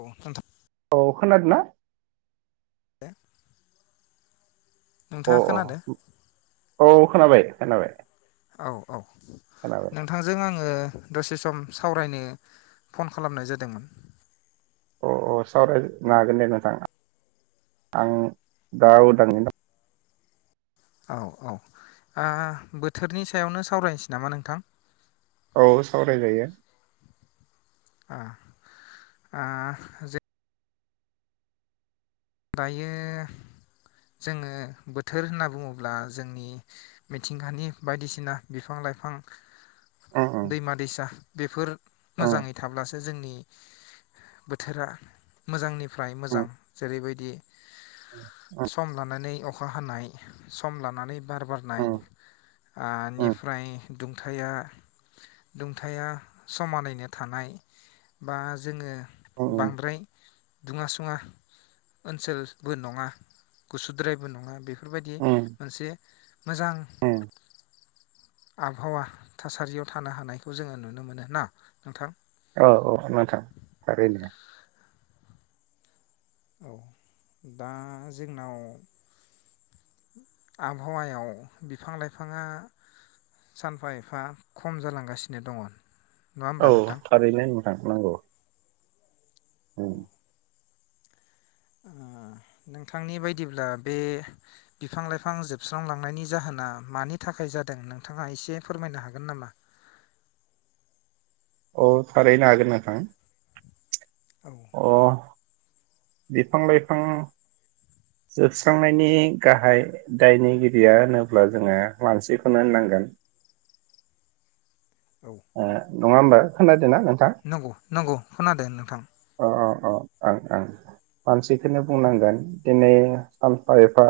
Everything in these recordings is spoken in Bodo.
औ नोंथां औ खोनादों ना? अ नोंथाङा अ खोनादो? औ खोनाबाय खोनाबाय। औ औ खोनाबाय नोंथांजों आङो दसे सम सावरायनो फन खालामनाय जादोंमोन। अ अ सावरायनो हागोन दे नोंथां आं दा उदांनि औ औ आ बोथोरनि सायावनो सावरायनोसै नामा नोंथां? औ सावरायजायो। आ आ जो दायो जोङो बोथोर होनना बुङोब्ला जोंनि मिथिंगानि बायदिसिना बिफां -लाइफां उम दैमा- दैसा बेफोर उम मोजाङै थाब्लासो जोंनि बोथोरा मोजांनि फ्राय मोजां उम जेरैबायदि दि उम सम लानानै अखा हानाय सम लानानै बार बारनाय उम ओ उम निफ्राय दुंथाया दुंथाया समानैनो थानाय बा जोङो उम बांद्राय दुङा सुङा ओनसोलबो नङा गुसुद्रायबो नङा बे बेफोरबायदि उम मोनसे मोजां उम आबहावा थासारियाव थानो हानायखौ जोङो नुनो मोनो ना नोंथां औ औ नोंथां थारैनो औ दा जोंनाव आबहावायाव बिफां लाइफाङा सानफा एफा खम जालांगासिनो दङ नङा होमबा औ नोंथां थारैनो नोंथां नंगौ उम नोंथांनि बायदिब्ला बे बिफां लाइफां जोबस्रांलांनायनि जाहोना मानि थाखाय जादों नोंथाङा एसे फोरमायनो हागोन नामा? अ थारैनो हागोन नोंथां। औ अ बिफां लाइफां जोबस्रांनायनि गाहाय दायनिगिरिया होनोब्ला जोङो मानसिखौनो होननांगोन। औ ओ नङा होमबा खोनादों। नंगौ नंगौ खोनादों नोंथां। अ अ ओं ओं मानसिखौनो बुंनांगोन दिनै सानफा एफा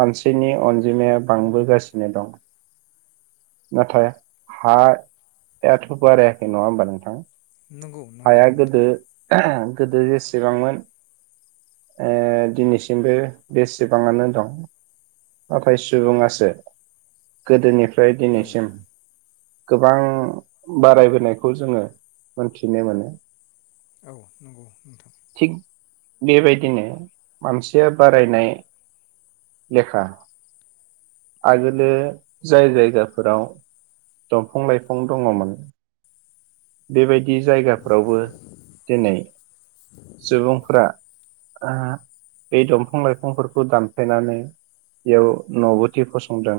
मानसिनि अनजिमाया बांबोगासिनो दं। नाथाय हायाथ' बारायाखै नङा होमबा नोंथां? नंगौ नंगौ नोंथां हायागोदो [unintelligible] गोदो जेसेबांमोन ओ दिनैसिमबो बे बेसेबां आनो दं नाथाय सुबुङासो गोदोनिफ्राय फ्राय औ दिनैसिम गोबां बारायबोनायखौ जोङो थिनाय मोनो औ नंगौ नोंथां थिग बेबायदिनो मानसिया बारायनाय लेखा आगोलो जाय जायगाफोराव दंफां लाइफां दङमोन। बेबायदि जायगाफ्रावबो दिनै सुबुंफ्रा ओ बे दंफां लाइफांफोरखौ दानफ्लायनानै बेयाव न' बथि फसंदों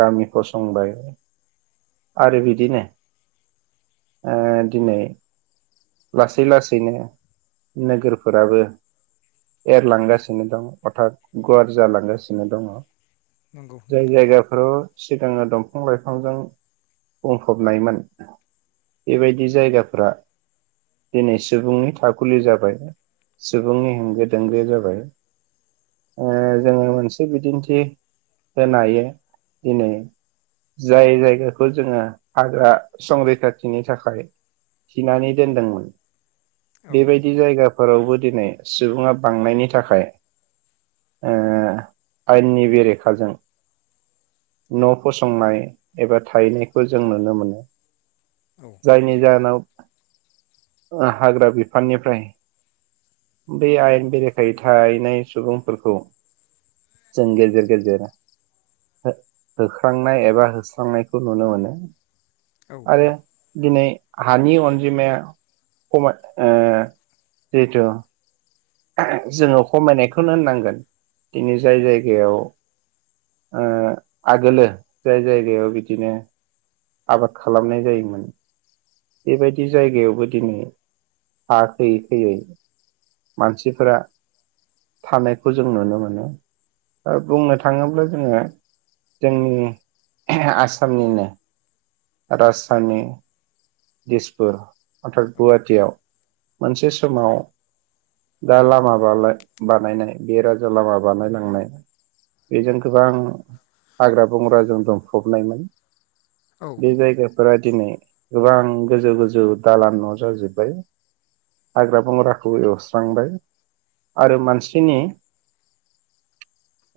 गामि फसंबाय आरो बिदिनो ओ दिनै लासै लासैनो नोगोरफोराबो एरलांगासिनो दं अर्थात गुवार जालांगासिनो दङ। नंगौ जाय नोंथां जायगाफोराव सिगाङो दंफां लाइफांजों बुंफबनायमोन बेबायदि जायगाफ्रा दिनै सुबुंनि थाखुलि जाबाय सुबुंनि हेंगो दोंगो जाबाय ओ जोङो मोनसे बिदिन्थि होनो हायो दिनै जाय जायगाखौ जोङो हाग्रा संरैखाथिनि थाखाय थिनानै देनदोंमोन औ बेबायदि जायगा फोरावबो दिनै सुबुङा बांनायनि थाखाय ओ आयेननि बेरेखाजों न' फसंनाय एबा थाहैनायखौ जों नुनो मोनो। औ जायनि जाहोनाव हाग्रा बिफाननिफ्राय बे आयेन बेरेखायै थाहैनाय सुबुंफोरखौ जों गेजेर गेजेर होख्रांनाय एबा होस्रांनायखौ नुनो मोनो औ आरो दिनै हानि अनजिमाया खमाय ओ जिहथु जोङो खमायनायखौनो होननांगोन दिनै जाय जायगायाव ओ आगोलो जाय जायगायाव बिदिनो आबाद खालामनाय जायोमोन बेबायदि जायगायावबो दिनै हा खोयै खोयै मानसिफोरा थानायखौ जों नुनो मोनो दा बुंनो थाङोब्ला जोङो जोंनि आसामनिनो राजधानि डिसपुर अर्थत गुवाहाटियाव मोनसे समाव दा लामा बानायनाय बे राजा लामा बानायलांनाय बेजों गोबां हाग्रा बंग्राजों दुंफबनायमोन औ बे जायगा फोरा दिनै गोबां गोजौ गोजौ दालान न' जाजोब्बाय हाग्रा बंग्राखौ एवस्रांबाय आरो मानसिनि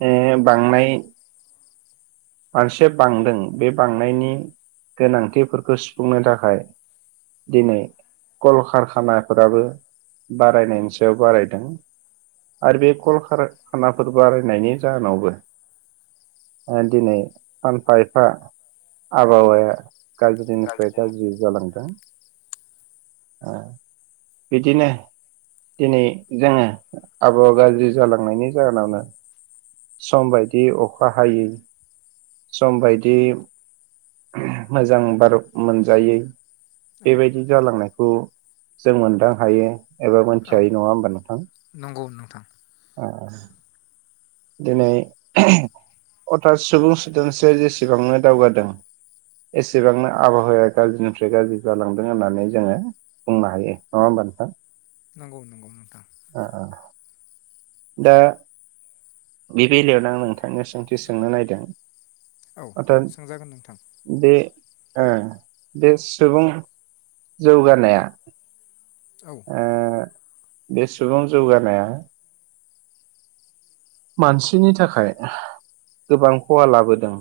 ओ बांनाय मानसि बांदों बे बांनायनि गोनांथिफोरखौ सुफुंनो थाखाय दिनै कल कारखानाफोराबो बारायनायनि सायाव बारायदों आरो बे कल कारखानाफोर बारायनायनि जाहोनावबो दिनै सानफा एफा आबहावाया गाज्रिनिफ्राय गाज्रि जालांदों बिदिनो दिनै जोङो आबहावा गाज्रि जालांनायनि जाहोनावनो सम बायदि अखा हायै सम बायदि मोजां बार मोनजायै औ बेबायदि जालांनायखौ जों मोनदां हायो एबा मोनथि जायो नङा होमबा नोंथां थां ओ दिनै अर्थात सुबुं सोदोमस्रिया जेसेबांनो दावगादों एसेबांनो आबहावाया गाज्रिनिफ्राय गाज्रि जालांदों होननानै जोङो बुंनो हायो नङा होमबा नोंथां नंगौ नंगौ नोंथां ओ दा बे बेलायावनो आं नोंथांनो सोंथि सोंनो नायदों औ सोंजागोन नोंथां [unintelligible] बे ओ बे सुबुं जौगानाया औ आ बे सुबुं जौगानाया मानसिनि थाखाय गोबां खहा लाबोदों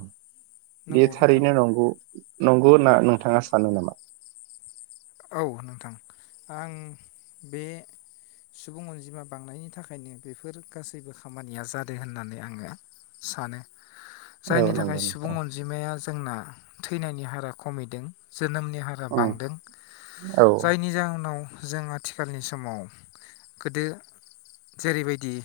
नंगौ बे नोंथां थारैनो नंगौ नंगौ होनना नोंथाङा सानो नामा औ नोंथां आं बे सुबुं अनजिमा बांनायनि थाखायनो बेफोर गासैबो खामानिया जादों होननानै आङो सानो औ जायनि थाखाय नंगौ सुबुं नोंथां अनजिमाया जोंना थैनायनि हारा खमिदों जोनोमनि हारा उम बांदों औ उनाव जों आथिखालनि समाव गोदो जेरैबायदि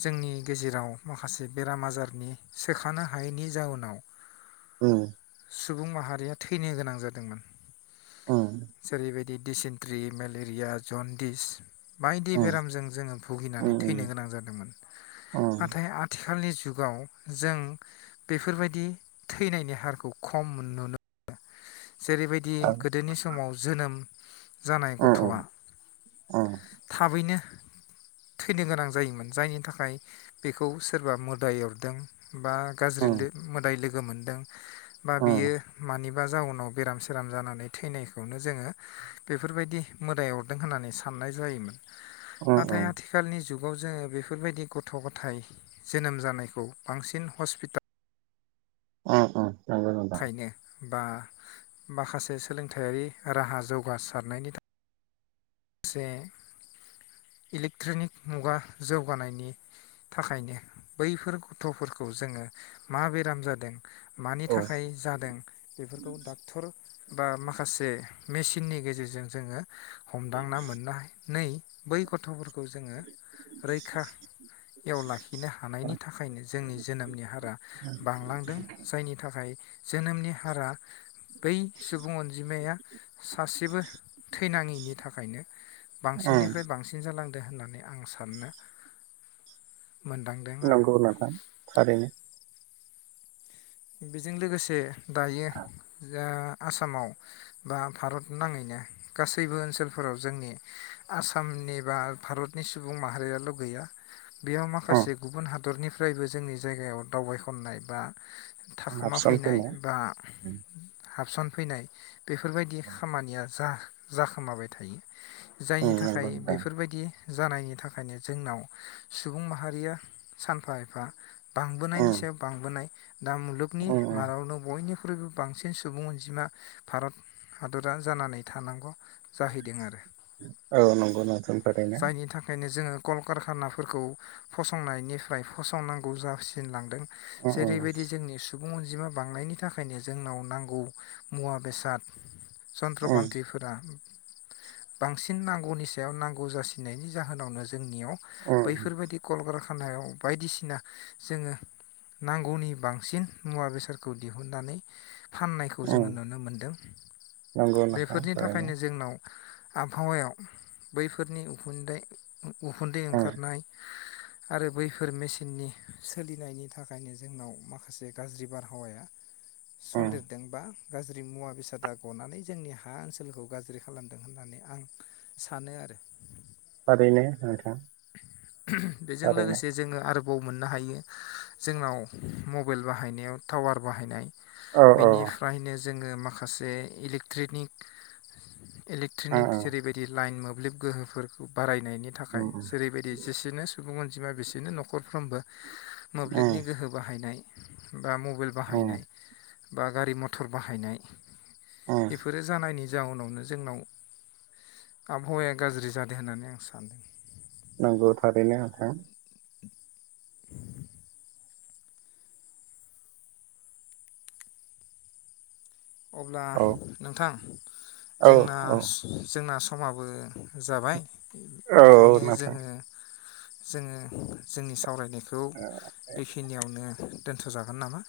जोंनि गेजेराव माखासे बेराम आजारनि सोखानो हायैनि जाउनाव औ सुबुं माहारिया थैनो गोनां जादोंमोन उम जेरैबायदि दिडिसेन्ट्रि मेलेरिया जनदिस बायदि उम उम बेरामजों जोङो भुगिनानै थैनो गोनां जादोंमोन उम नाथाय आथि आथिखालनि जुगाव जों बेफोरबायदि थैनायनि हारखौ खम नुनो मोनो जेरैबायदि उम गोदोनि सम जोनोम जानाय उम गथ'आ उम थाबैनो थैनो गोनां जायोमोन जायनि थाखाय बेखौ सोरबा मोदाय अरदों। बा गाज्रि उम मोदाय लोगो लोगो मोनदों। बा बियो मानि बा जाउनाव बेराम सेराम जानानै थैनाय बे खौनो जोङो बेफोरबायदि मोदाय अरदों होननानै साननाय जायोमोन। उम नाथाय आथिखालनि जुग जुगाव जोङो बेफोरबायदि गथ' गथाय जोनोम जानायखौ बांसिन हस्पिटाल। अ अ। नंगौ नोंथां। थाखायनो बा माखासे सोलोंथायारि राहा जौगासारनायनि थाखाय माखासे इलेक्ट्रनिक मुगा जौगानायनि थाखायनो बैफोर गथ'फोरखौ जोङो मा बेराम जादों। मानि औ उम थाखाय जादों बा माखासे मेसिननि गेजेरजों जोङो। हमदांना मोननो हायो। नै बै गथ' खौ जोङो रैखायाव लाखिनो हानायनि थाखायनो जोंनि जोनोमनि हारा बांलांदों जायनि थाखाय। जोनोमनि हारा बै सुबुं अनजिमाया सासेबो थैनाङिनि थाखायनो बांसिननिफ्राय बांसिन जा सोलांदो होननानै आं साननो। मोनदांदों आरो नंगौ नोंथां थारैनो। बेजों लोगोसे दायो जा आसामाव बा भारत नाङैनो गासैबो ओनसोलफोराव जोंनि आसामनि बा भारतनि सुबुं माहारियाल' गैया। बेयाव माखासे उम गुबुन हाद रनिफ्रायबो जोंनि जायगायाव दावबायहैनाय बा थाखोमा फैनाय बा उम हाबसनफैनाय। बेफोरबायदि खामानिया जा जाखोमाबाय थायो। जायनि थाखाय नंगौ नोंथां बेफोर बायदि जानायनि थाखायनो जोंनाव सुबुं माहारिया सानफा एफा बांबोनायनि उम सायाव बांबोनाय दा मुलुगनि उम उम मादावनो बयनिबो ख्रुइबो बांसिन सुबुं अनजिमा भारत हादरा जानानै थानांगौ। जाहैदों आरो औ नंगौ नोंथां थारैनो जायनि थाखायनो जोङो कलकारखानाफोरखौ फसंनायनिफ्राय फसंनांगौ जासिनलांदों। अ अ जेरैबायदि जोंनि सुबुं अनजिमा बांनायनि थाखायनो जोंनाव नांगौ मुवा बेसाद। उम चन्त्रपान्थिफोरा बांसिन नांगौनि सायाव नांगौ जासिनायनि जाहोनावनो जोंनियाव उम बैफोरबायदि कलकार याव बायदिसिना जोङो नांगौनि बांसिन मुवा बेसादखौ दिहुनन्नानै फाननायखौ उम जोङो नुनो मोनदों नंगौ नोंथां बेफोरनि थारैनो थाखायनो जोंनाव आबहावायाव बैफोरनि उखुन्दै उखुन्दै उम ओंखारनाय आरो बैफोर मेसिननि सोलिनायनि थाखायनो जोंनाव माखासे गाज्रि बारहावाया उम सन्देरदों बा गाज्रि मुवा बेसादा गनानै जोंनि हा ओनसोलखौ गाज्रि खालामदों होननानै आं सानो आरो थारैनो बेजों थारैनो लोगोसे जोङो आरो बाव मोननो हायो जोंनाव मबाइल बाहायनायाव टावार बाहायनाय। औ औ बिनिफ्रायनो जोङो माखासे इलेक्ट्रनिक उम इलेकट्रनिक उम जेरैबायदि लाइन मो मोब्लिब गोहोफोरखौ बाराय नायनि थाखाय बेबायदि जेसेनो सुबुं अनजिमा बिसोरनो नखरफ्रोमबो उम मोब्लिबनि गोहो बाहायो। यनाय बा मबेइल उम बाहायनाय। बा गारि मथर बाहायनाय उम बेफोरो जानायनि जाउनावनो जोंनाव आबहावाया गाज्रि जादों होननानै आं सान्दों। नांगौ थारैनो नोंथां अब्ला औ नोंथां औ जोंना जोंना समाबो जाबाय औ औ ओंखायनो नोंथां जोङो। जोङो जोंनि सावरायनायखौ। खौ बेखिनियावनो दोनथ'जागोन नामा?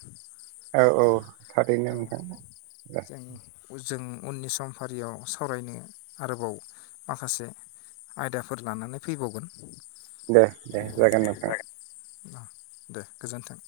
औ औ थारैनो नोंथां। दे जोंनि जों उननि सम फारियाव सावरायनो आरोबाव माखासे आयदाफोर लानानै फैबावगोन दे दे जागोन नोंथां। दे गोजोन्थों।